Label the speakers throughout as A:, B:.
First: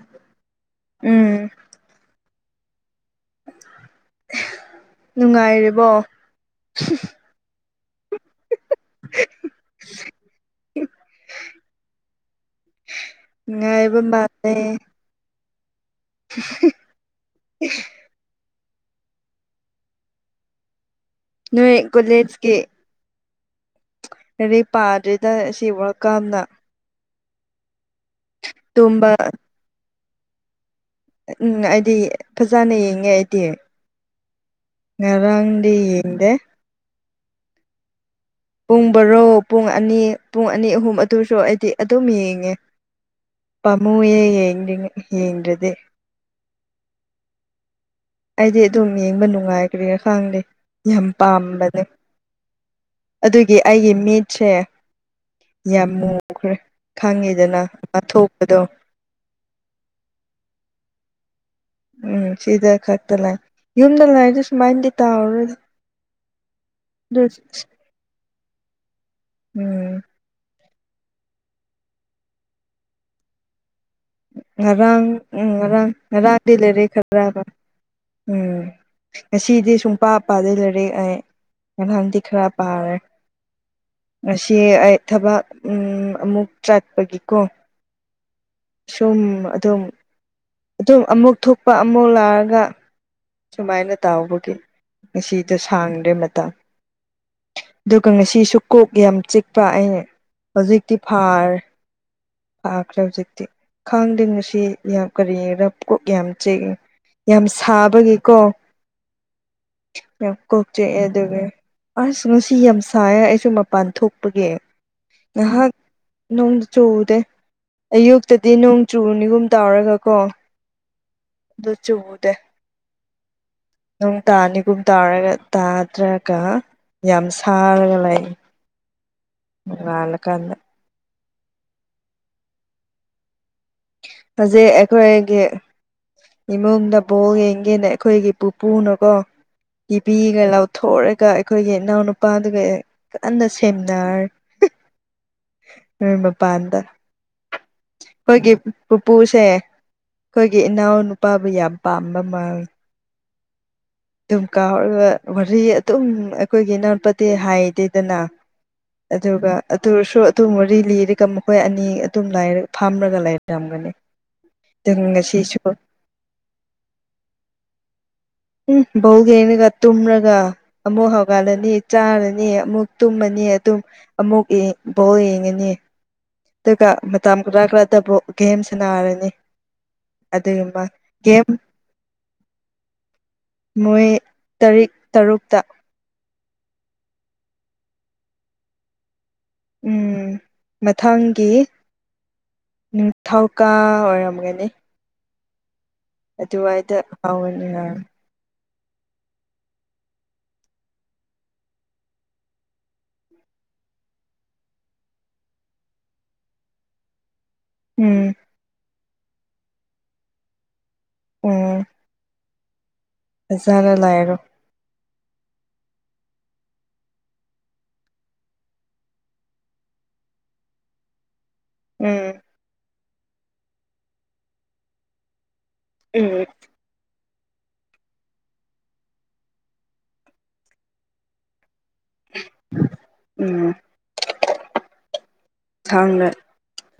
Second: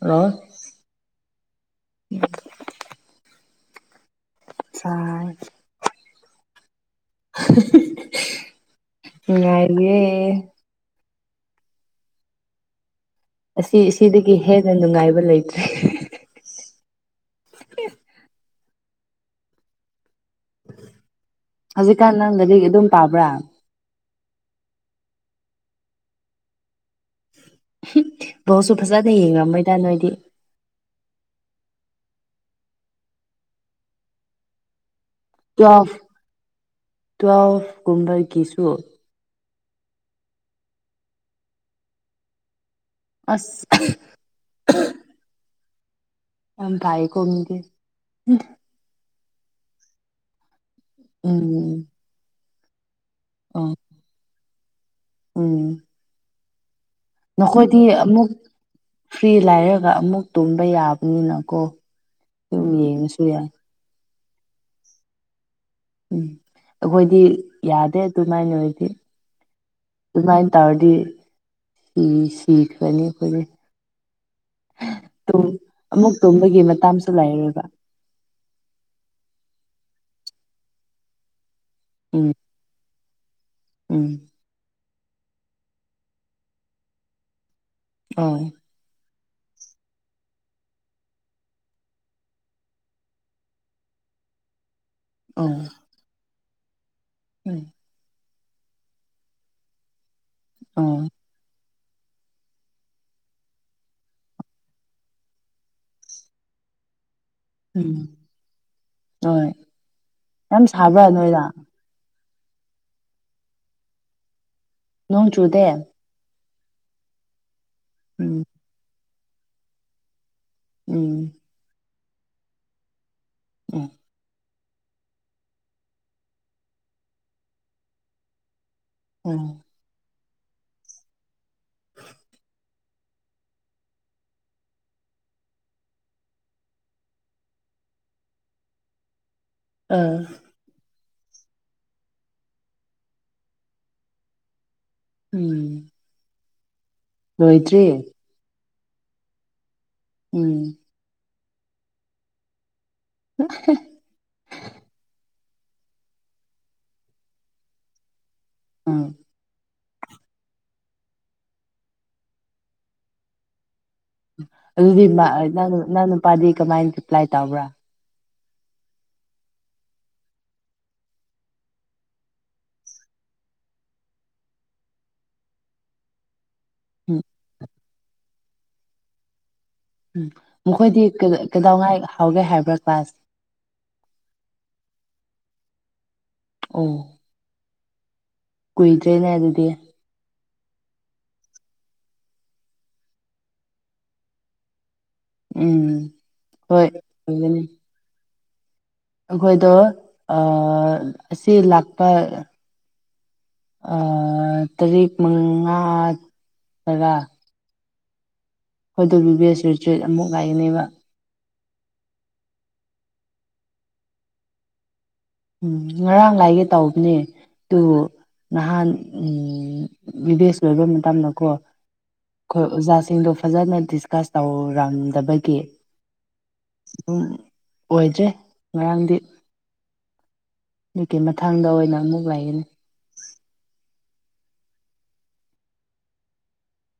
A: hello
B: ꯎꯝ
A: ꯆꯥꯏ
B: ꯅꯨꯡꯉꯥꯏꯔꯤꯕꯣ
A: ꯅꯨꯡꯉꯥꯏꯔꯤꯌꯦ ꯑꯁꯤ
B: ꯅꯨꯡꯉꯥꯏꯕ
A: ꯁꯤꯗꯒꯤ
B: ꯃꯥꯜꯂꯦ
A: ꯍꯦꯟꯅ ꯅꯨꯡꯉꯥꯏꯕ ꯂꯩꯇ꯭ꯔꯦ
B: [unintelligible] ꯅꯣꯏ
A: ꯍꯧꯖꯤꯛꯀꯥꯟ ꯅꯪ
B: ꯀꯣꯂꯦꯖꯀꯤ
A: ꯂꯥꯏꯔꯤꯛ ꯑꯗꯨꯝ ꯄꯥꯕ꯭ꯔꯥ
B: ꯂꯥꯏꯔꯤꯛ ꯄꯥꯗ꯭ꯔꯤꯗ ꯑꯁꯤ ꯋꯥꯔ꯭ꯜ ꯀꯞꯅ
A: ꯕꯣꯜꯖꯨ ꯐꯖꯅ
B: ꯇꯨꯝꯕ
A: ꯌꯦꯡꯉꯝꯔꯣꯏꯗ ꯅꯣꯏꯗꯤ
B: ꯎꯝ ꯑꯩꯗꯤ ꯐꯖꯅ ꯌꯦꯡꯉꯦ ꯑꯩꯗꯤ ꯉꯔꯥꯡꯗꯤ
A: ꯇꯨꯋꯦꯜꯐ
B: ꯌꯦꯡꯗꯦ
A: ꯇꯨꯋꯦꯜꯐ ꯀꯨꯝꯕ ꯀꯤꯁꯨ
B: ꯄꯨꯡ ꯕꯥꯔꯣ ꯄꯨꯡ ꯑꯅꯤ ꯄꯨꯡ ꯑꯅꯤ ꯑꯍꯨꯝ ꯑꯗꯣꯏꯁꯨ ꯑꯩꯗꯤ ꯑꯗꯨꯝ ꯌꯦꯡꯉꯦ
A: ꯑꯁ
B: ꯄꯥꯝꯃꯨꯏꯌꯦ ꯌꯦꯡꯗ꯭ꯔꯤꯉꯩ ꯌꯦꯡꯗ꯭ꯔꯗꯤ
A: ꯌꯥꯝ ꯐꯥꯏꯌꯦꯀꯣ ꯃꯤꯗꯤ
B: ꯑꯩꯗꯤ ꯑꯗꯨꯝ ꯌꯦꯡꯕ ꯅꯨꯡꯉꯥꯏ ꯀꯔꯤꯔꯥ ꯈꯪꯗꯦ ꯌꯥꯝ
A: ꯎꯝ
B: ꯄꯥꯝꯕꯅꯦ ꯑꯗꯨꯒꯤ
A: ꯑꯣ
B: ꯑꯩꯒꯤ ꯃꯤꯠꯁꯦ
A: ꯎꯝ
B: ꯌꯥꯝ ꯃꯨꯈ꯭ꯔꯦ ꯈꯪꯉꯤꯗꯅ
A: ꯅꯈꯣꯏꯗꯤ
B: [unintelligible]
A: ꯑꯃꯨꯛ
B: ꯊꯣꯛꯄꯗꯣ
A: ꯐ꯭ꯔꯤ ꯂꯥꯏꯔꯒ ꯑꯃꯨꯛ ꯇꯨꯝꯕ ꯌꯥꯕꯅꯤꯅꯀꯣ
B: ꯎꯝ
A: ꯑꯗꯨꯝ
B: ꯁꯤꯗ ꯈꯛꯇ
A: ꯌꯦꯡꯉꯁꯨ
B: ꯂꯥꯛ
A: ꯌꯥꯏ
B: ꯌꯨꯝꯗ ꯂꯩꯥꯔꯗꯤ ꯁꯨꯃꯥꯏꯅꯗꯤ ꯇꯥꯔꯔꯣꯏꯗ
A: ꯎꯝ ꯑꯩꯈꯣꯏꯗꯤ ꯌꯥꯗꯦ ꯑꯗꯨꯃꯥꯏꯅ ꯑꯣꯏꯗꯤ
B: ꯎꯝ
A: ꯑꯗꯨꯃꯥꯏꯅ ꯇꯧꯔꯗꯤ ꯁꯤ ꯁꯤꯈ꯭ꯔꯅꯤ ꯑꯩꯈꯣꯏꯗꯤ
B: ꯉꯔꯥꯡ
A: ꯇꯨꯝ
B: ꯎꯝ ꯉꯔꯥꯡ
A: ꯑꯃꯨꯛ
B: ꯉꯔꯥꯡꯗꯤ
A: ꯇꯨꯝꯕꯒꯤ
B: ꯂꯥꯏꯔꯤꯛ
A: ꯃꯇꯝꯁꯨ
B: ꯈꯔ ꯄꯥꯕ꯭ꯔꫭ
A: ꯂꯩꯔꯣꯏꯕ
B: ꯎꯝ ꯉꯁꯤꯗꯤ ꯁꯨꯡꯄꯥ ꯄꯥꯗꯦ ꯂꯩꯥꯏꯔꯛ ꯑꯩ ꯅꯥꯍꯥꯟꯗꯤ
A: ꯎꯝ
B: ꯈꯔ ꯄꯥꯔꯦ
A: ꯎꯝ
B: ꯉꯁꯤ ꯑꯩ ꯊꯕꯛ ꯑꯃꯨꯛ ꯆꯠꯄꯒꯤꯀꯣ
A: [unintelligible]
B: ꯁꯨꯝ ꯑꯗꯨꯝ ꯑꯗꯨꯝ ꯑꯃꯨꯛ ꯊꯣꯛꯄ ꯑꯃꯨꯛ ꯂꯥꯛꯑꯒ ꯁꯨꯃꯥꯏꯅ ꯇꯥꯎꯕꯒꯤ
A: ꯑꯣ
B: ꯉꯁꯤꯗ ꯁꯥꯡꯗ꯭ꯔꯦ ꯃꯇꯥꯡ
A: ꯎꯝ
B: ꯑꯗꯨꯒ ꯉꯁꯤꯁꯨ ꯀꯣꯛ ꯌꯥꯝ ꯆꯤꯛꯄ ꯑꯩꯅ ꯍꯧꯖꯤꯛꯇꯤ
A: ꯑꯣ
B: ꯐꯥꯔꯦ ꯐꯥꯈ꯭ꯔꯦ ꯍꯧꯖꯤꯛꯇꯤ ꯈꯥꯡꯗꯦ ꯉꯁꯤ ꯌꯥꯝ ꯀꯔꯤ ꯔꯞ ꯀꯣꯛ ꯌꯥꯝ ꯆꯤꯛꯏ ꯌꯥꯝ
A: ꯎꯝ
B: ꯁꯥꯕꯒꯤꯀꯣ
A: ꯍꯣꯏ
B: ꯌꯥꯝ ꯀꯣꯛꯆꯦꯛꯑꯦ
A: ꯁꯥꯕ꯭ꯔꯥ
B: ꯑꯗꯨꯒ
A: ꯅꯣꯏꯗ
B: ꯑꯁ ꯉꯁꯤ ꯌꯥꯝ ꯁꯥꯏ ꯑꯩꯁꯨ ꯃꯄꯥꯟ ꯊꯣꯛꯄꯒꯤ
A: ꯅꯣꯡ ꯆꯨꯗꯦ
B: ꯉꯍꯥꯛ ꯅꯣꯡ ꯆꯨꯗꯦ
A: ꯎꯝ
B: ꯑꯌꯨꯛꯇꯗꯤ ꯅꯣꯡ ꯆꯨꯅꯤꯒꯨꯝ ꯇꯧꯔꯒ ꯀꯣ
A: ꯎꯝ
B: ꯑꯗꯨ ꯆꯨꯗꯦ
A: [inaudible]
B: ꯅꯣꯡ ꯇꯥꯅꯤꯒꯨꯝ ꯇꯥꯔꯒ ꯇꯥꯗ꯭ꯔꯒ ꯌꯥꯝ ꯁꯥꯔꯒ ꯂꯩ
A: ꯎꯝ
B: ꯅꯣꯉꯥꯜꯂꯛꯀꯟꯗꯥ ꯐꯖꯩ ꯑꯩꯈꯣꯏꯒꯤ ꯏꯃꯨꯡꯗ ꯕꯣꯜ ꯌꯦꯡꯒꯦꯅ ꯑꯩꯈꯣꯏꯒꯤ ꯄꯨꯄꯨꯅꯀꯣ
A: ꯑꯥ
B: ꯇꯤꯚꯤꯒ ꯂꯧ ꯊꯣꯛꯔꯒꯥ ꯑꯩꯈꯣꯏꯒꯤ ꯏꯅꯥꯎꯅꯨꯄꯥꯗꯨꯒ ꯀꯟꯅ ꯁꯦꯟꯅꯔꯦ
A: ꯎꯝ
B: [unintelligible] ꯃꯄꯥꯟꯗ
A: ꯂꯣꯏꯗꯔ꯭ꯤ
B: ꯑꯩꯈꯣꯏꯒꯤ ꯄꯨꯄꯨꯁꯦ ꯑꯩꯈꯣꯏꯒꯤ
A: ꯎꯝ
B: ꯏꯅꯥꯎ ꯅꯨꯄꯥꯕꯨ ꯌꯥꯝ ꯄꯥꯝꯕ ꯃꯥꯜꯂꯦ
A: [inaudible]
B: ꯑꯗꯨꯝ ꯀꯥꯎꯔꯒ ꯋꯥꯔꯤ ꯑꯗꯨꯝ ꯑꯩꯈꯣꯏꯒꯤ ꯏꯅꯥꯎꯄꯗꯤ ꯍꯥꯏꯗꯦꯗꯅ
A: [inaudible]
B: ꯑꯗꯨꯒ ꯑꯗꯨꯔꯁꯨ ꯑꯗꯨꯝ ꯋꯥꯔꯤ ꯂꯤꯔꯒ ꯃꯈꯣꯏ ꯑꯅꯤ ꯑꯗꯨꯝ ꯐꯥꯝꯔꯥꯒ ꯂꯩꯔꯝꯒꯅꯤ ꯑꯗꯨ
A: ꯑꯗꯨꯗꯤ ꯅ
B: ꯉꯁꯤꯁꯨ
A: ꯅꯪ ꯅꯨꯄꯥꯗꯤ ꯀꯃꯥꯏꯅ ꯔꯤꯄ꯭ꯂꯥꯏ ꯇꯧꯕ꯭ꯔꯥ
B: ꯎꯝ ꯕꯣꯜ ꯌꯦꯡꯔꯒꯥ ꯇꯨꯃ꯭ꯔꯒ ꯑꯃꯨꯛ ꯍꯧꯒꯠꯂꯅꯤ ꯆꯥꯔꯅꯤ ꯑꯃꯨꯛ ꯇꯨꯝꯃꯅꯤ ꯑꯗꯨꯝ ꯑꯃꯨꯛ [unintelligible] ꯕꯣꯜ ꯌꯦꯡꯉꯅꯤ ꯑꯗꯨꯒ
A: ꯎꯝ
B: ꯃꯇꯝ ꯈꯔꯥ ꯈꯔꯥꯗꯕꯨ ꯒꯦꯝ ꯁꯟꯅꯔꯅꯤ
A: ꯎꯝ ꯃꯈꯣꯏꯗꯤ ꯀꯗꯥꯧꯉꯥꯏ ꯍꯧꯥꯒꯦ ꯍꯥꯏꯕ꯭ꯔꯥ ꯀ꯭ꯂꯥꯁ
B: ꯃꯣꯏ ꯇꯔꯤꯛ ꯇꯔꯨꯛꯇ
A: ꯎꯝ ꯀꯨꯏꯗ꯭ꯔꯦꯅꯦ ꯑꯗꯨꯗꯤ
B: ꯎꯝ ꯃꯊꯪꯒꯤ ꯅꯤꯊꯧꯀꯥ ꯑꯣꯏꯔꯝꯒꯅꯤ
A: ꯎꯝ ꯍꯣꯏ
B: ꯑꯗꯨꯋꯥꯏꯗ ꯍꯥꯎꯒꯅꯤꯍ
A: ꯑꯈꯣꯏꯗ ꯑ ꯑꯁꯤ ꯂꯥꯛꯄ ꯑ ꯇꯔꯦꯛ ꯃꯉꯥ ꯇꯔꯥ
B: ꯎꯝ
A: ꯍꯣꯏꯗꯣ ꯕꯤ ꯕꯁ ꯁꯤꯔꯤꯁꯇ꯭ꯔꯦꯠ ꯑꯃꯨꯛ ꯉꯥꯏꯔꯤꯅꯦꯕ
B: ꯎꯝ ꯐꯖꯅ ꯂꯩꯔꯣ
A: ꯎꯝ ꯉꯔꯥꯡ ꯂꯥꯏꯒꯦ ꯇꯧꯕꯅꯦ ꯇꯨ ꯅꯍꯥꯟ ꯕꯤꯚꯦꯁ ꯂꯣꯏꯕ ꯃꯇꯝꯗꯀꯣ
B: ꯎꯝ
A: ꯑꯈꯣꯏ ꯑꯣꯖꯥꯁꯤꯡꯗꯣ ꯐꯖꯅ ꯗꯤꯁꯀꯁ ꯇꯧꯔꯝꯗꯕꯒꯤ
B: ꯎꯝ
A: ꯗꯨꯝ ꯑꯣꯏꯗ꯭ꯔ ꯃꯔꯝꯗꯤ ꯃꯤꯠꯀꯤ ꯃꯊꯡꯗ ꯑꯣꯏꯅ ꯑꯃꯨꯛ ꯂꯩꯒꯅꯤ
B: ꯎꯝ ꯊꯡꯂꯦ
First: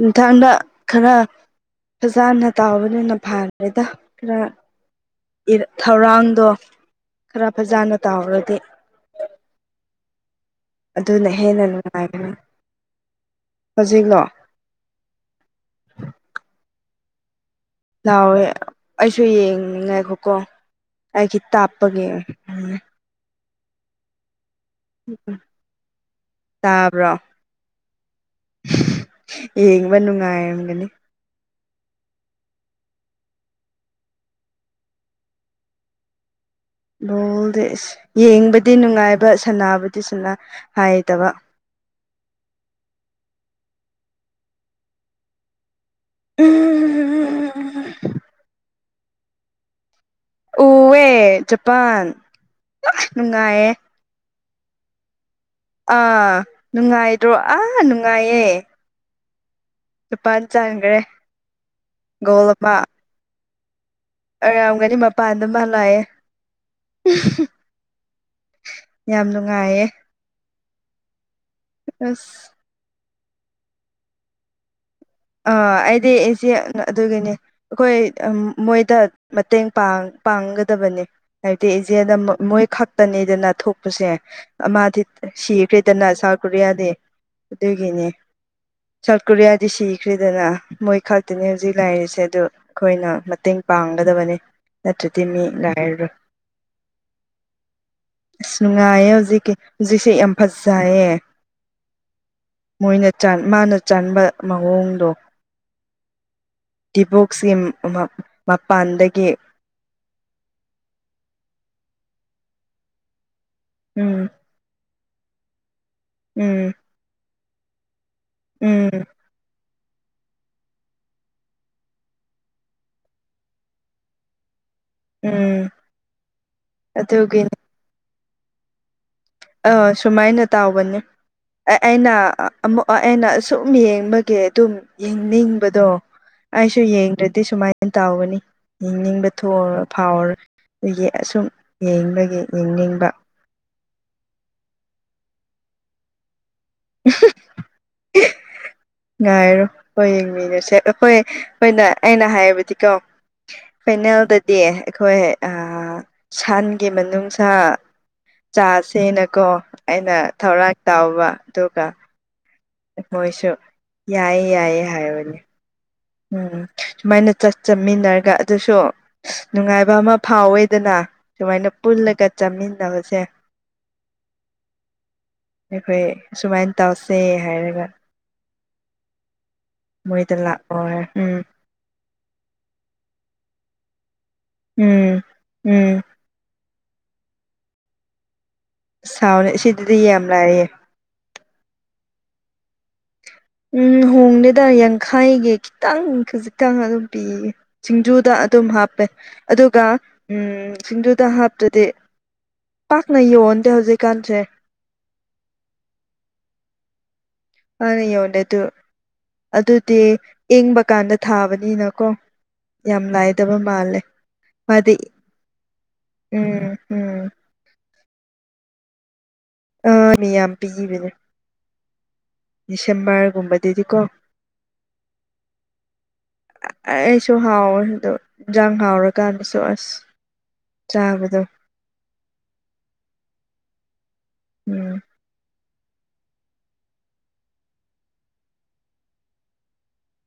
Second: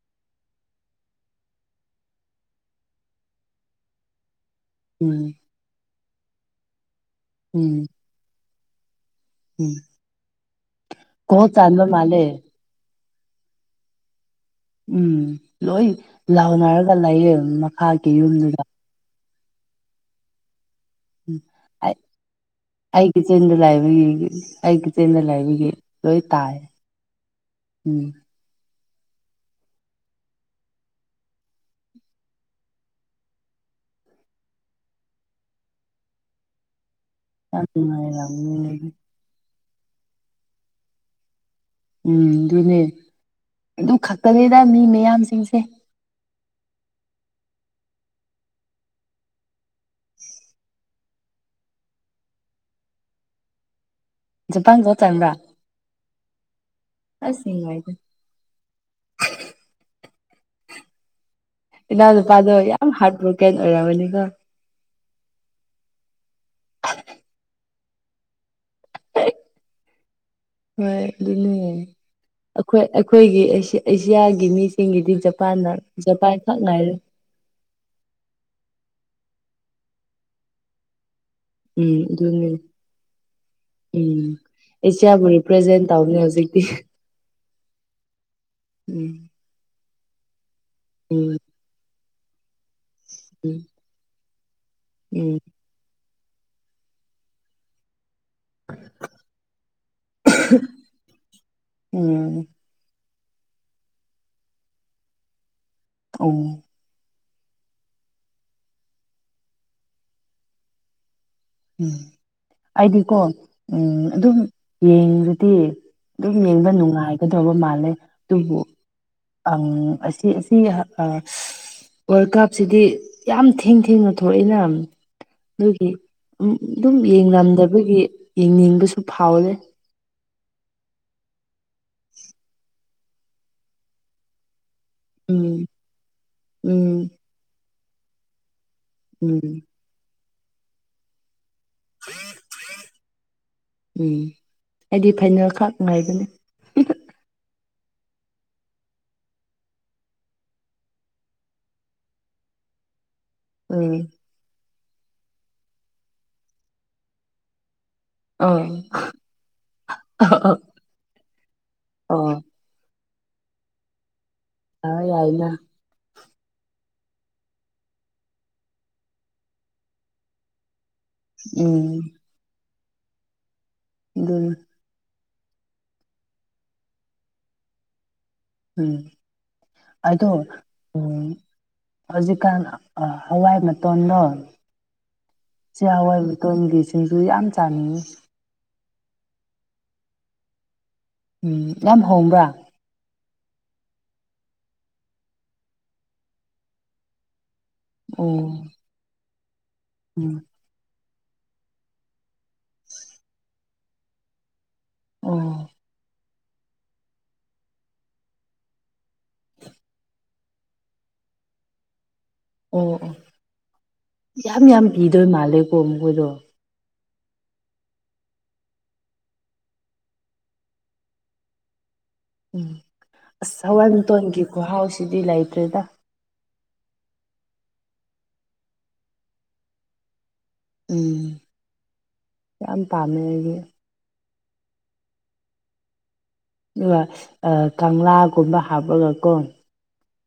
B: ꯅꯤꯡꯊꯝꯗ ꯈꯔ ꯐꯖꯝꯅ ꯇꯥꯎꯕꯅꯤꯅ ꯐꯥꯔꯦꯗ ꯈꯔ
A: ꯎꯝ
B: ꯄꯤꯔ ꯊꯧꯔꯥꯡꯗꯣ ꯈꯔ
A: ꯎꯝ
B: ꯐꯖꯅ ꯇꯧꯔꯗꯤ
A: ꯎꯝ
B: ꯑꯗꯨꯅ
A: ꯀꯣꯜ
B: ꯍꯦꯟꯅ
A: ꯆꯥꯟꯕ ꯃꯥꯜꯂꯦ
B: ꯅꯨꯡꯉꯥꯏꯕꯅꯤ ꯍꯧꯖꯤꯛꯂꯣ
A: ꯎꯝ ꯂꯣꯏ ꯂꯥꯎꯅꯔꯒ ꯂꯩꯌꯦꯑꯣꯔꯝꯅ
B: ꯂꯥꯎꯋꯦ ꯑꯩꯁꯨ ꯌꯦꯡꯅꯤꯡ ꯉꯥꯏꯈꯣꯀꯣ ꯑꯩꯈꯤ ꯇꯥꯞꯄꯌꯦꯡ ꯎꯝ
A: ꯑꯩꯒꯤꯆꯦꯟꯗ ꯂꯥꯏꯕꯔ ꯌꯦꯡꯒꯦ ꯑꯩꯒꯤꯆꯦꯟꯗ ꯂꯥꯏꯕꯤꯒꯤ ꯂꯣꯏ ꯇꯥꯏ
B: ꯇꯥꯕ꯭ꯔꯣ
A: ꯎꯝ
B: ꯌꯦꯡꯕ ꯅꯨꯡꯉꯥꯏꯔꯝꯒꯅꯤ
A: ꯌꯥꯝ
B: ꯕꯣꯜꯗꯤꯁ ꯌꯦꯡꯕꯗꯤ
A: ꯅꯨꯡꯉꯥꯏꯔꯝꯅꯤ
B: ꯅꯨꯡꯉꯥꯏꯕ ꯁꯅꯥꯕꯗꯤ ꯁꯅ ꯍꯥꯏꯇꯕ
A: ꯎꯝ ꯑꯗꯨꯅꯦ ꯑꯗꯨ ꯈꯛꯇꯅꯦꯗ ꯃꯤ ꯃꯌꯥꯝꯁꯤꯡꯁꯦ
B: ꯎꯝ ꯎ ꯎꯝ ꯎꯋꯦ ꯖꯄꯥꯟ ꯅꯨꯡꯉꯥꯏꯌꯦ
A: ꯖꯄꯥꯟ ꯒꯣꯜ ꯆꯟꯕ꯭ꯔꯥ
B: ꯑꯥ ꯅꯨꯡꯉꯥꯏꯇ꯭ꯔꯣ ꯑꯥ ꯅꯨꯡꯉꯥꯏꯌꯦ ꯖꯄꯥꯟ ꯆꯟꯈ꯭ꯔꯦ
A: ꯏꯟꯅꯥꯎ
B: ꯒꯣꯜ
A: ꯅꯨꯄꯗꯣ
B: ꯑꯃ
A: ꯌꯥꯝ ꯍꯥꯔꯠꯕ꯭ꯔꯣꯛ ꯀꯟ ꯑꯣꯏꯔꯕꯅꯤꯀꯣ
B: ꯑꯣꯏꯔꯝꯒꯅꯤ ꯃꯄꯥꯟꯗ ꯃꯥ ꯂꯥꯛꯑꯦ ꯌꯥꯝ ꯅꯨꯡꯉꯥꯏꯌꯦ
A: ꯍꯣꯏ ꯑꯗꯨꯅꯤꯅꯦ
B: ꯑꯁ
A: ꯑꯈꯣꯏ ꯑꯩꯈꯣꯏꯒꯤ ꯑꯦꯁꯤꯌꯥ ꯑꯦꯁꯤꯌꯥꯒꯤ ꯃꯤꯁꯤꯡꯒꯤꯗꯤ ꯆꯞ
B: ꯑꯥ ꯑꯩꯗꯤ ꯑꯦꯁꯦ ꯑꯗꯨꯒꯤꯅꯦ ꯑꯈꯣꯏ ꯃꯣꯏꯗ ꯃꯇꯦꯡ ꯄꯥꯡ ꯄꯥꯡꯒꯗꯕꯅꯦ ꯍꯥꯏꯕꯗꯤ
A: ꯎꯝ
B: ꯏꯖꯦꯟꯗ
A: ꯑꯗꯨꯅꯦ
B: ꯃꯣꯏ ꯈꯛꯇꯅꯦꯗꯅ ꯊꯣꯛꯄꯁꯦ
A: ꯎꯝ
B: ꯑꯃꯊꯤꯠ
A: ꯑꯦꯁꯤꯌꯥꯕꯨ ꯔꯤꯄ꯭ꯔꯖꯦꯟ
B: ꯁꯤꯈ꯭ꯔꯦꯗꯅ
A: ꯇꯧꯕꯅꯦ
B: ꯁꯥꯎꯠ
A: ꯍꯧꯖꯤꯛꯇꯤ
B: ꯀꯣꯔꯤꯌꯥꯗꯤ ꯑꯗꯨꯒꯤꯅꯦ ꯁꯥꯎ
A: ꯎꯝ
B: ꯀꯨꯔꯤꯌꯥꯗꯤ ꯁꯤꯈ꯭ꯔꯦꯗꯅ ꯃꯣꯏ
A: ꯎꯝ
B: ꯈꯛꯇꯅꯤ ꯍꯧꯖꯤꯛ ꯂꯥꯏꯔꯤꯁꯦ ꯑꯗꯨ ꯑꯩꯈꯣꯏꯅ ꯃꯇꯦꯡ ꯄꯥꯡꯒꯗꯕꯅꯤ ꯅꯠꯇ꯭ꯔꯗꯤ
A: ꯎꯝ
B: ꯃꯤ ꯂꯥꯏꯔꯔꯣꯏ ꯑꯁ ꯅꯨꯡꯉꯥꯏꯌꯦ ꯍꯧꯖꯤꯛꯀꯤ ꯍꯧꯖꯤꯛꯁꯦ ꯌꯥꯝ ꯐꯖꯩꯌꯦ
A: ꯎꯝ ꯎꯝ
B: ꯃꯣꯏꯅ ꯆꯥꯟ ꯃꯥꯅ ꯆꯥꯟꯕ ꯃꯑꯣꯡꯗꯣ
A: ꯑꯣ
B: ꯗꯤꯕꯣꯛꯁꯤ ꯃꯄꯥꯟꯗꯒꯤ
A: ꯎꯝ ꯑꯩꯗꯤꯀꯣ ꯎꯝ ꯑꯗꯨꯝ ꯌꯦꯡꯔꯗꯤ ꯑꯗꯨꯝ
B: ꯎꯝ
A: ꯌꯦꯡꯕ ꯅꯨꯡꯉꯥꯏꯒꯗꯕ ꯃꯥꯜꯂꯦ ꯑꯗꯨꯕꯨ
B: ꯎꯝ
A: ꯑꯝ ꯑꯁꯤ ꯑꯁꯤ ꯑ ꯋꯥꯔꯜ ꯀꯞꯁꯤꯗꯤ ꯌꯥꯝ ꯊꯦꯡ ꯊꯦꯡꯅ ꯊꯣꯛꯏꯅ
B: ꯎꯝ
A: ꯑꯗꯨꯝ
B: ꯑꯗꯨꯒꯤꯅꯤ
A: ꯌꯦꯡꯂꯝꯗꯕꯒꯤ ꯌꯦꯡꯅꯤꯡꯕꯁꯨ ꯐꯥꯎꯗꯦ
B: ꯑꯥ ꯁꯨꯃꯥꯏꯅ ꯇꯥꯎꯕꯅꯦ ꯑꯦ ꯑꯩꯅ ꯑꯃꯛ ꯑꯩꯅ ꯁꯨꯝ ꯌꯦꯡꯕꯒꯤ ꯑꯗꯨꯝ
A: ꯎꯝ
B: ꯌꯦꯡꯅꯤꯡꯕꯗꯣ ꯑꯩꯁꯨ
A: ꯎꯝ
B: ꯌꯦꯡꯗ꯭ꯔꯗꯤ ꯁꯨꯃꯥꯏꯅ ꯇꯧꯒꯅꯤ ꯌꯦꯡꯅꯤꯡꯕ
A: ꯎꯝ
B: ꯊꯣꯛꯑ ꯐꯥꯎꯔ ꯗꯒꯤ ꯑꯁꯨꯝ ꯌꯦꯡꯕꯒꯤ ꯌꯦꯡꯅꯤꯡꯕ
A: ꯎꯝ ꯑꯩꯗꯤ ꯐꯥꯏꯅꯦꯜ ꯈꯛ ꯉꯥꯏꯕꯅꯦ
B: [unintelligible] ꯉꯥꯏꯔꯣ ꯍꯣꯏ ꯌꯦꯡꯃꯤꯟꯅꯁꯦ ꯑꯩꯈꯣꯏ ꯍꯣꯏꯅ ꯑꯩꯅ ꯍꯥꯏꯕꯗꯤ ꯀꯣ
A: ꯎꯝ
B: ꯐꯥꯏꯅꯦꯜꯗꯗꯤ ꯑꯩꯈꯣꯏ ꯁꯟꯒꯤ ꯃꯅꯨꯡꯁꯥ
A: ꯑꯣ
B: ꯆꯥꯁꯦꯅꯀꯣ ꯑꯩꯅ
A: ꯑꯣ
B: ꯊꯧꯔꯥꯡ ꯇꯧꯕ ꯑꯗꯨꯒ
A: ꯑꯣ
B: ꯃꯣꯏꯁꯨ ꯌꯥꯏꯌꯦ ꯌꯥꯏꯌꯦ
A: ꯑꯣ
B: ꯍꯥꯏꯕꯅꯦ
A: ꯌꯥꯏꯅ
B: ꯎꯝ ꯁꯨꯃꯥꯏꯅ ꯆꯠ ꯆꯃꯤꯟꯅꯔꯒ ꯑꯗꯨꯁꯨ ꯅꯨꯡꯉꯥꯏꯕ ꯑꯃ ꯐꯥꯎꯋꯦꯗꯅ ꯁꯨꯃꯥꯏꯅ
A: ꯎꯝ
B: ꯄꯨꯜꯂꯒ ꯆꯥꯃꯤꯟꯅꯕꯁꯦ
A: ꯑꯗꯨꯅꯤ
B: ꯑꯩꯈꯣꯏ ꯁꯨꯃꯥꯏꯅ ꯇꯧꯁꯦ ꯍꯥꯏꯔꯒ
A: ꯎꯝ ꯑꯗꯣ
B: ꯃꯣꯏꯗ
A: ꯎ
B: ꯂꯥꯛꯑꯣ ꯎꯝ
A: ꯍꯧꯖꯤꯛꯀꯥꯟ ꯑ ꯍꯋꯥꯏ ꯃꯇꯣꯟꯗꯣ
B: ꯎꯝ
A: ꯆꯦ
B: ꯎꯝ
A: ꯍꯋꯥꯏ ꯇꯣꯟꯒꯤ ꯁꯤꯡꯖꯨ ꯌꯥꯝ ꯆꯥꯅꯤꯡꯉꯦ
B: ꯑ ꯁꯥꯎꯅꯦ ꯁꯤꯗꯗꯤ ꯌꯥꯝ ꯂꯩꯌꯦ
A: ꯎꯝ ꯌꯥꯝ ꯍꯣꯡꯕ꯭ꯔꯥ
B: ꯎꯝ ꯍꯣꯡꯗꯦꯗ ꯌꯥꯡꯈꯩꯒꯤ ꯈꯤꯇꯪ ꯈꯖꯤꯛꯇꯪ ꯑꯗꯨꯝ ꯄꯤꯌꯦ
A: ꯑꯣ
B: ꯁꯤꯡꯖꯨꯗ ꯑꯗꯨꯝ ꯍꯥꯞꯄꯦ ꯑꯗꯨꯒ ꯎꯝ ꯁꯤꯡꯖꯨꯗ ꯍꯥ ꯑꯗꯨꯗꯤ ꯄꯥꯛꯅ ꯌꯣꯟꯗꯦ ꯍꯧꯖꯤꯛꯀꯥꯟꯁꯦ
A: ꯑꯣ
B: ꯐꯅ ꯌꯧꯗꯦ ꯑꯗꯨ ꯑꯗꯨꯗꯤ ꯏꯪꯕ ꯀꯥꯟꯗ ꯊꯥꯕꯅꯤꯅꯀꯣ ꯌꯥꯝ
A: ꯑꯣ
B: ꯂꯩꯗꯕ ꯃꯥꯜꯂꯦ
A: ꯌꯥꯝ ꯌꯥꯝ
B: ꯃꯥꯗꯤ
A: ꯄꯤꯗꯣꯏ ꯃꯥꯜꯂꯦꯀꯣ ꯃꯈꯣꯏꯗꯣ
B: ꯎꯝ ꯎꯝ ꯑ ꯃꯤꯌꯥꯝ ꯄꯤꯒꯤꯕꯅꯦ
A: ꯎꯝ ꯑꯁ ꯍꯋꯥꯏ
B: ꯗꯤꯁꯦꯝꯕꯔꯒꯨꯝꯕꯗꯗꯤꯀꯣ
A: ꯃꯇꯣꯟꯒꯤ ꯈꯨꯍꯥꯎꯁꯤꯗꯤ ꯂꯩꯇ꯭ꯔꯦꯗ
B: ꯑꯩꯁꯨ ꯍꯥꯎꯋꯦ ꯑꯗꯣ ꯌꯦꯟꯖꯥꯡ ꯍꯥꯎꯔꯀꯥꯟꯗꯁꯨ ꯑꯁ
A: ꯎꯝ
B: ꯆꯥꯕꯗꯣ
A: ꯌꯥꯝ ꯄꯥꯝꯃꯦ ꯑꯩꯗꯤ
B: ꯎꯝ
A: ꯑꯗꯨꯒ ꯀꯪꯂꯥꯒꯨꯝꯕ ꯍꯥꯞꯄꯒꯀꯣ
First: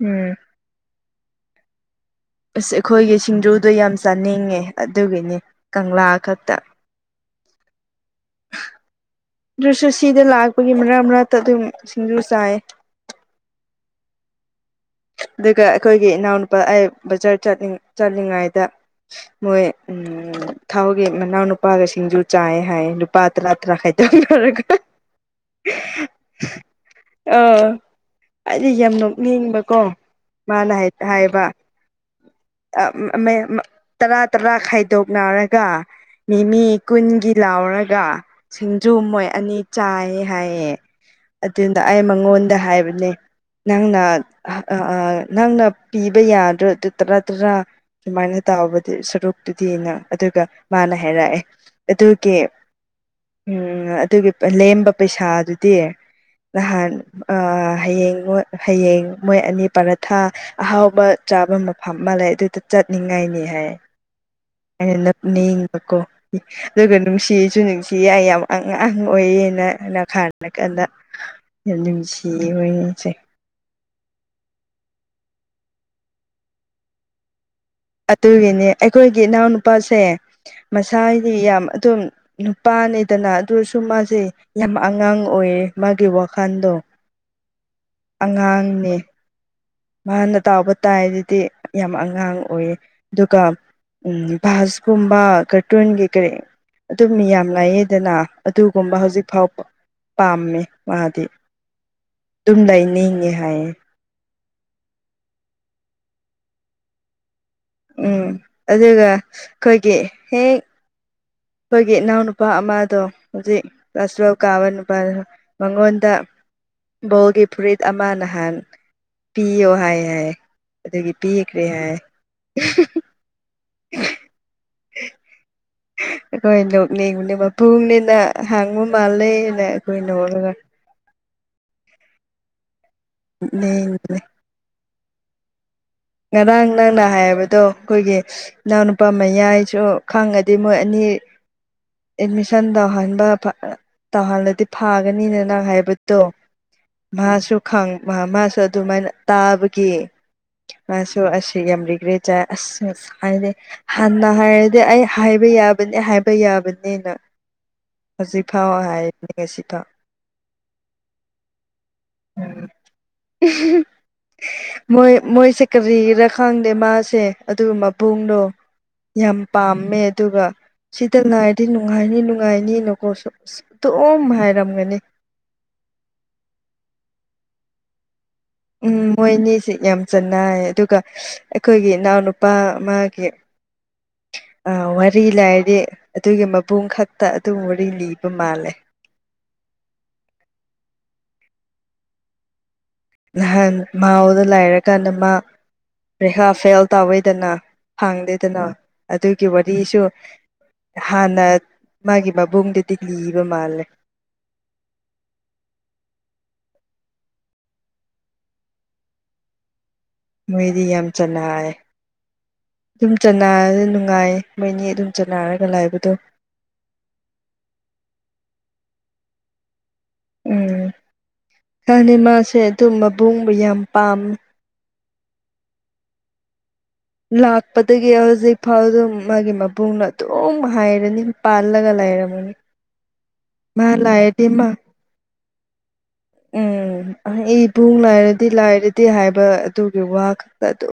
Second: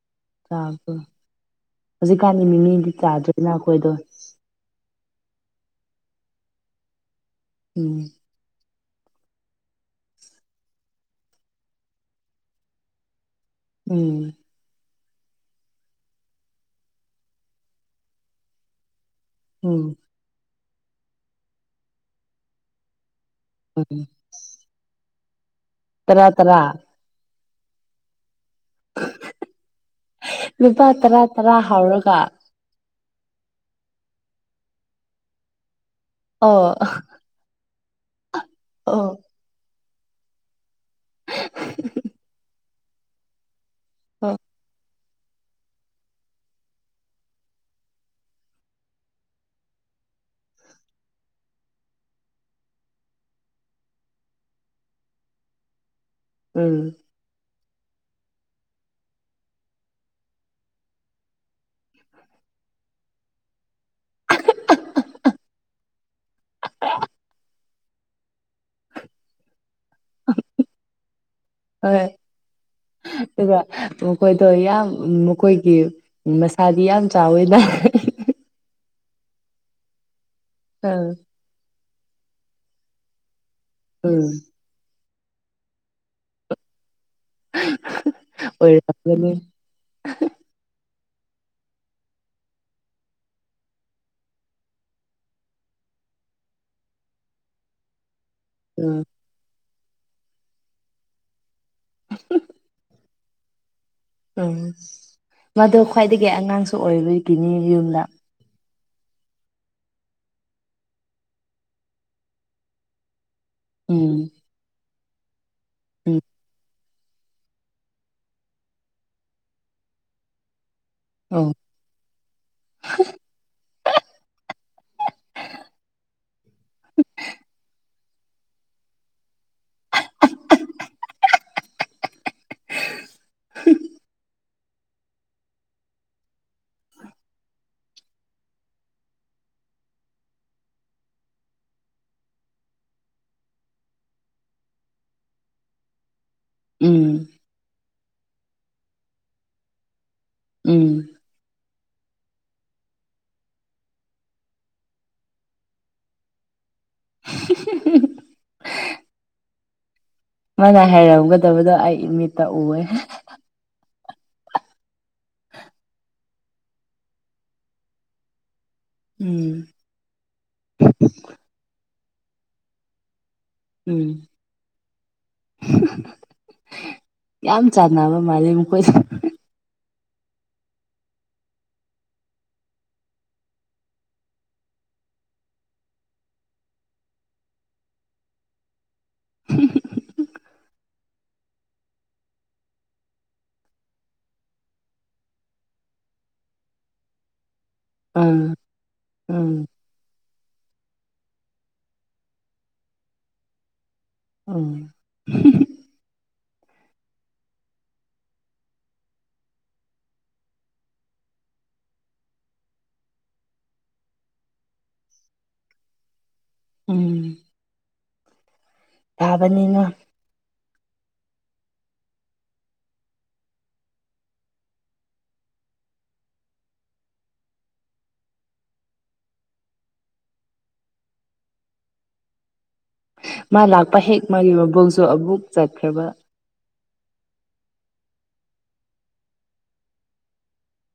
B: ꯎꯝ
A: ꯆꯥꯕꯣ ꯍꯧꯖꯤꯛꯀꯥꯟꯗꯤ ꯃꯤꯃꯤꯗꯤ ꯆꯥꯗ꯭ꯔꯦꯅ ꯑꯩꯈꯣꯏꯗꯣ
B: ꯅꯤꯡꯉꯦ ꯑꯗꯨꯒꯤꯅꯤ ꯀꯪꯂꯥ ꯈꯛꯇ
A: ꯎꯝ
B: ꯑꯗꯨꯁꯨ ꯁꯤꯗ ꯂꯥꯛꯄꯒꯤ ꯃꯔꯛ ꯃꯔꯛꯇ ꯑꯗꯨꯝ ꯁꯤꯡꯖꯨ ꯆꯥꯏꯌꯦ
A: ꯎꯝ
B: ꯑꯗꯨꯒ ꯑꯩꯈꯣꯏꯒꯤ ꯏꯅꯥꯎꯅꯨꯄꯥ ꯑꯩ ꯕꯖꯥꯔ ꯆꯠꯂꯤ ꯆꯠꯂꯤꯉꯩꯗ ꯃꯣꯏ ꯎ ꯊꯥꯎꯒꯤ ꯃꯅꯥꯎ ꯅꯨꯄꯥꯒ ꯁꯤꯡꯖꯨ ꯆꯥꯏ ꯍꯥꯏ ꯅꯨꯄꯥ ꯇꯔꯥ ꯇꯔꯥ
A: ꯎꯝ
B: ꯈꯥꯏꯗꯧ [unintelligible] [unintelligible]
A: ꯇꯔꯥ ꯇꯔꯥ
B: ꯑ ꯑꯩꯗꯤ ꯌꯥꯝ ꯅꯣꯛꯅꯤꯡꯕ ꯀꯣ ꯃꯥꯅ
A: ꯂꯨꯄꯥ
B: ꯍꯥꯏ
A: ꯇꯔꯥ
B: ꯍꯥꯏꯕ
A: ꯇꯔꯥ ꯍꯧꯔꯒ
B: ꯇꯔꯥ ꯇꯔꯥ ꯈꯥꯏꯗꯣꯛꯅꯔꯒ
A: ꯑꯣ
B: ꯃꯤꯃꯤ ꯀꯨꯟꯒꯤ ꯂꯥꯎꯔꯒ ꯁꯤꯡꯖꯨ
A: ꯑꯣ
B: ꯃꯣꯏ ꯑꯅꯤ ꯆꯥꯏꯌꯦ ꯍꯥꯏꯌꯦ ꯑꯗꯨꯅ ꯑꯩ ꯃꯉꯣꯟꯗ ꯍꯥꯏꯕꯅꯦ ꯅꯪꯅ
A: ꯑꯣ
B: ꯅꯪꯅ ꯄꯤꯕ ꯌꯥꯗ꯭ꯔꯣ ꯑꯗꯨ ꯇꯔꯥ ꯇꯔꯥ ꯑꯗꯨꯃꯥꯏꯅ ꯇꯥꯎꯕ ꯁꯔꯨꯛꯇꯨꯗꯤꯅ ꯑꯗꯨꯒ ꯃꯥꯅ ꯍꯥꯏꯔꯛꯑꯦ ꯑꯗꯨꯒꯤ ꯎꯝ ꯑꯗꯨꯒꯤ ꯂꯦꯝꯕ ꯄꯩꯁꯥ ꯑꯗꯨꯗꯤ
A: ꯎꯝ
B: ꯅꯍꯥꯟ ꯑ ꯍꯌꯦꯡ ꯃꯨꯛ ꯍꯌꯦꯡ ꯃꯣꯏ ꯑꯅꯤ ꯄꯔꯊꯥ ꯑꯍꯥꯎꯕ ꯆꯥꯕ ꯃꯐꯝ ꯑꯃ ꯂꯩ ꯑꯗꯨꯗ ꯆꯠꯅꯤꯡꯉꯥꯏꯅꯤ ꯍꯥꯏ [unintelligible] ꯅꯞꯅꯤꯡꯕꯀꯣ ꯑꯗꯨꯒ ꯅꯨꯡꯁꯤꯁꯨ ꯅꯨꯡꯁꯤ ꯍꯥꯏ ꯑꯃꯨꯛ ꯑꯉꯥꯡ ꯑꯣꯏꯌꯦꯅ [unintelligible] ꯌꯥꯝ
A: ꯍꯣꯏ
B: ꯅꯨꯡꯁꯤꯌꯦ ꯃꯣꯏ [unintelligible]
A: ꯑꯗꯨꯒ ꯃꯈꯣꯏꯗꯣ ꯌꯥꯝ ꯃꯈꯣꯏꯒꯤ ꯃꯁꯥꯗꯤ ꯌꯥꯝ ꯆꯥꯎꯋꯦꯅ
B: ꯑꯗꯨꯒꯤꯅꯦ ꯑꯩꯈꯣꯏꯒꯤ ꯏꯅꯥꯎꯅꯨꯄꯥꯁꯦ
A: ꯑꯥ
B: ꯃꯁꯥꯒꯤꯗꯤ ꯌꯥꯝ ꯑꯗꯨꯝ ꯄꯥꯅꯤꯗꯅ ꯑꯗꯨꯁꯨ ꯃꯥꯁꯦ
A: ꯎꯝ
B: ꯌꯥꯝ ꯑꯉꯥꯡ ꯑꯣꯏꯌꯦ ꯃꯥꯒꯤ ꯋꯥꯈꯟꯗꯣ ꯑꯉꯥꯡꯅꯦ
A: ꯑꯣꯏꯔꯝꯒꯅꯤ
B: ꯃꯥꯅ ꯇꯥꯎꯕ ꯇꯥꯏ ꯑꯗꯨꯗꯤ ꯌꯥꯝ ꯑꯉꯥꯡ ꯑꯣꯏꯌꯦ ꯑꯗꯨꯒ ꯎꯝ ꯚꯁꯀꯨꯝꯕ ꯀꯥꯔꯇꯨꯟꯒꯤ ꯀꯔꯤ ꯑꯗꯨ ꯃꯤꯌꯥꯝ ꯂꯥꯏꯌꯦꯗꯅ ꯑꯗꯨꯒꯨꯝꯕ
A: ꯎꯝ
B: ꯍꯧꯖꯤꯛ ꯐꯥꯎꯕ ꯄꯥꯝꯃꯦ ꯃꯥꯗꯤ ꯑꯗꯨꯨꯝ ꯂꯩꯅꯤꯡꯉꯦ ꯍꯥꯏꯌꯦ
A: ꯎꯝ ꯃꯗꯣ ꯈ꯭ꯋꯥꯏꯗꯒꯤ ꯑꯉꯥꯡꯁꯨ ꯑꯣꯏꯕꯒꯤꯅꯤ ꯌꯨꯝꯗ
B: ꯎꯝ ꯑꯗꯨꯒ ꯑꯩꯈꯣꯏꯒꯤ ꯍꯦꯛ ꯑꯩꯈꯣꯏꯒꯤ ꯏꯅꯥꯎ ꯅꯨꯄꯥ ꯑꯃꯗꯣ ꯍꯧꯖꯤꯛ ꯀ꯭ꯂꯥꯁ
A: ꯎꯝ
B: ꯇꯨꯋꯦꯜꯐ ꯀꯥꯕ ꯅꯨꯄꯥꯗꯣ ꯃꯉꯣꯟꯗ
A: ꯎꯝ
B: ꯕꯣꯜꯒꯤ ꯐꯨꯔꯤꯠ ꯑꯃ ꯅꯍꯥꯟ ꯄꯤꯌꯣ ꯍꯥꯏ ꯍꯥꯏꯌꯦ ꯑꯗꯨꯒꯤ
A: ꯑꯣ
B: ꯄꯤꯈ꯭ꯔꯦ ꯍꯥꯏ ꯑꯩꯈꯣꯏ ꯅꯣꯛꯅꯤꯡꯕꯅꯦ ꯃꯄꯨꯡꯅꯤꯅ ꯍꯪꯕꯨ ꯃꯥꯜꯂꯅ ꯑꯩꯈꯣꯏ ꯅꯣꯛꯂꯒ [unintelligible] ꯉꯔꯥꯡ ꯅꯪꯅ ꯍꯥꯏꯕꯗꯣ ꯑꯩꯈꯣꯏꯒꯤ ꯏꯅꯥꯎ ꯅꯨꯄꯥ ꯃꯌꯥꯏꯁꯨ ꯈꯪꯉꯥꯗꯤ ꯃꯣꯏ ꯑꯅꯤ ꯑꯦꯠꯃꯤꯁꯟ ꯇꯧꯍꯟꯕ ꯐ ꯇꯧꯍꯜꯂꯗꯤ ꯐꯥꯒꯅꯤꯅ ꯅꯪ ꯍꯥꯏꯕꯗꯣ
A: ꯎꯝ
B: ꯃꯥꯁꯨ ꯈꯪ ꯃꯥꯁꯨ ꯑꯗꯨꯃꯥꯏꯅ ꯇꯥꯕꯒꯤ
A: ꯎꯝ
B: ꯃꯥꯁꯨ ꯇꯣꯛꯑꯁꯤ ꯌꯥꯝ ꯔꯤꯒ꯭ꯔꯦꯠ ꯆꯥꯏ ꯑꯁ ꯉꯁꯥꯏꯗꯩ ꯍꯥꯟꯅ ꯍꯥꯏꯔꯗꯤ ꯑꯩ ꯍꯥꯏꯕ ꯌꯥꯕꯅꯤ ꯍꯥꯏꯕ ꯌꯥꯕꯅꯤ ꯅꯦꯅ ꯍꯧꯖꯤꯛ ꯐꯥꯎ ꯍꯥꯏꯔꯤ [unintelligible]
A: ꯃꯥꯅ ꯍꯥꯏꯔꯝꯒꯗꯕꯗꯣ ꯑꯩ ꯏꯃꯤꯠꯇ ꯎꯑꯦ
B: ꯎꯍꯪ ꯃꯣꯏ ꯃꯣꯏꯁꯦ ꯀꯔꯤꯔꯥ ꯈꯪꯗꯦ ꯃꯥꯁꯦ ꯑꯗꯨꯒ ꯃꯕꯨꯡꯗꯣ ꯌꯥꯝ
A: ꯎꯝ
B: ꯄꯥꯝꯃꯦ ꯑꯗꯨꯒ ꯁꯤꯗ ꯉꯥꯏꯔꯗꯤ ꯅꯨꯡꯉꯥꯏꯅꯤ ꯅꯨꯡꯉꯥꯏꯅꯤꯅꯀꯣ ꯁꯨꯝ
A: ꯎꯝ
B: ꯇꯨꯝ ꯍꯥꯏꯔꯝꯒꯅꯤ
A: ꯌꯥꯝ ꯆꯥꯟꯅꯕ ꯃꯥꯂꯦ
B: ꯎꯝ ꯃꯣꯏ ꯑꯅꯤꯁꯤ ꯌꯥꯝ ꯆꯅꯌ‌ꯦ ꯑꯗꯨꯒ ꯑꯩꯈꯣꯏꯒꯤ ꯏꯅꯥꯎꯅꯨꯄꯥ ꯃꯥꯒꯤ ꯑꯥ ꯋꯥꯔꯤ ꯂꯥꯏꯔꯤ ꯑꯗꯨꯒꯤ ꯃꯕꯨꯡ ꯈꯛꯇ ꯑꯗꯨꯝ ꯋꯥꯔꯤ ꯂꯤꯕ ꯃꯥꯜꯂꯦ
A: [unintelligible]
B: ꯅꯍꯥꯟ ꯃꯥꯎꯗ ꯂꯩꯔꯀꯥꯟꯗ ꯃꯥ ꯄꯔꯤꯈꯥ ꯐꯦꯜ ꯇꯧꯋꯏꯗꯅ
A: ꯑꯥ
B: ꯐꯪꯗꯦꯗꯅ ꯑꯗꯨꯒꯤ
A: ꯎꯝ
B: ꯋꯥꯔꯤꯁꯨ ꯍꯥꯟꯅ ꯃꯥꯒꯤ ꯃꯕꯨꯡꯗꯨꯗꯤ ꯂꯤꯕ ꯃꯥꯜꯂꯦ
A: [unintelligible]
B: ꯃꯣꯏꯗꯤ ꯌꯥꯝ ꯆꯂꯥꯏ ꯗꯨꯝ ꯆꯅꯔ ꯅꯨꯉꯥꯏꯌꯦ ꯃꯣꯏꯅꯤ ꯑꯗꯨꯝ ꯆꯅꯥꯔꯒ ꯂꯩꯕꯗꯣ
A: ꯎꯝ ꯇꯥꯕꯅꯤꯅ
B: ꯎꯝ ꯈꯪꯗ‌ꯦ ꯃꯥꯁꯦ ꯑꯗꯨꯝ ꯃꯕꯨꯡ ꯕꯨ ꯌꯥꯝ ꯄꯥꯝ ꯂꯥꯛꯄꯗꯒꯤ ꯍꯧꯖꯤꯛ ꯐꯥꯎꯗ ꯃꯥꯒꯤ ꯃꯕꯨꯡꯅ ꯑꯗꯨꯝ ꯍꯥꯏꯔꯅꯤ ꯄꯥꯜꯂꯒ ꯂꯩꯔꯝꯃ [unintelligible]
A: ꯃꯥ ꯂꯥꯛꯄ ꯍꯦꯛ ꯃꯥꯒꯤ ꯃꯕꯨꯡꯁꯨ ꯑꯕꯨꯛ ꯆꯠꯈ꯭ꯔꯕ
B: ꯎꯝ ꯑꯥꯏ ꯏꯕꯨꯡ ꯂꯥꯏꯔꯗꯤ ꯂꯥꯏꯔꯗꯤ ꯍꯥꯏꯕ ꯑꯗꯨꯒꯤ ꯋꯥ ꯈꯛꯇ ꯗꯨ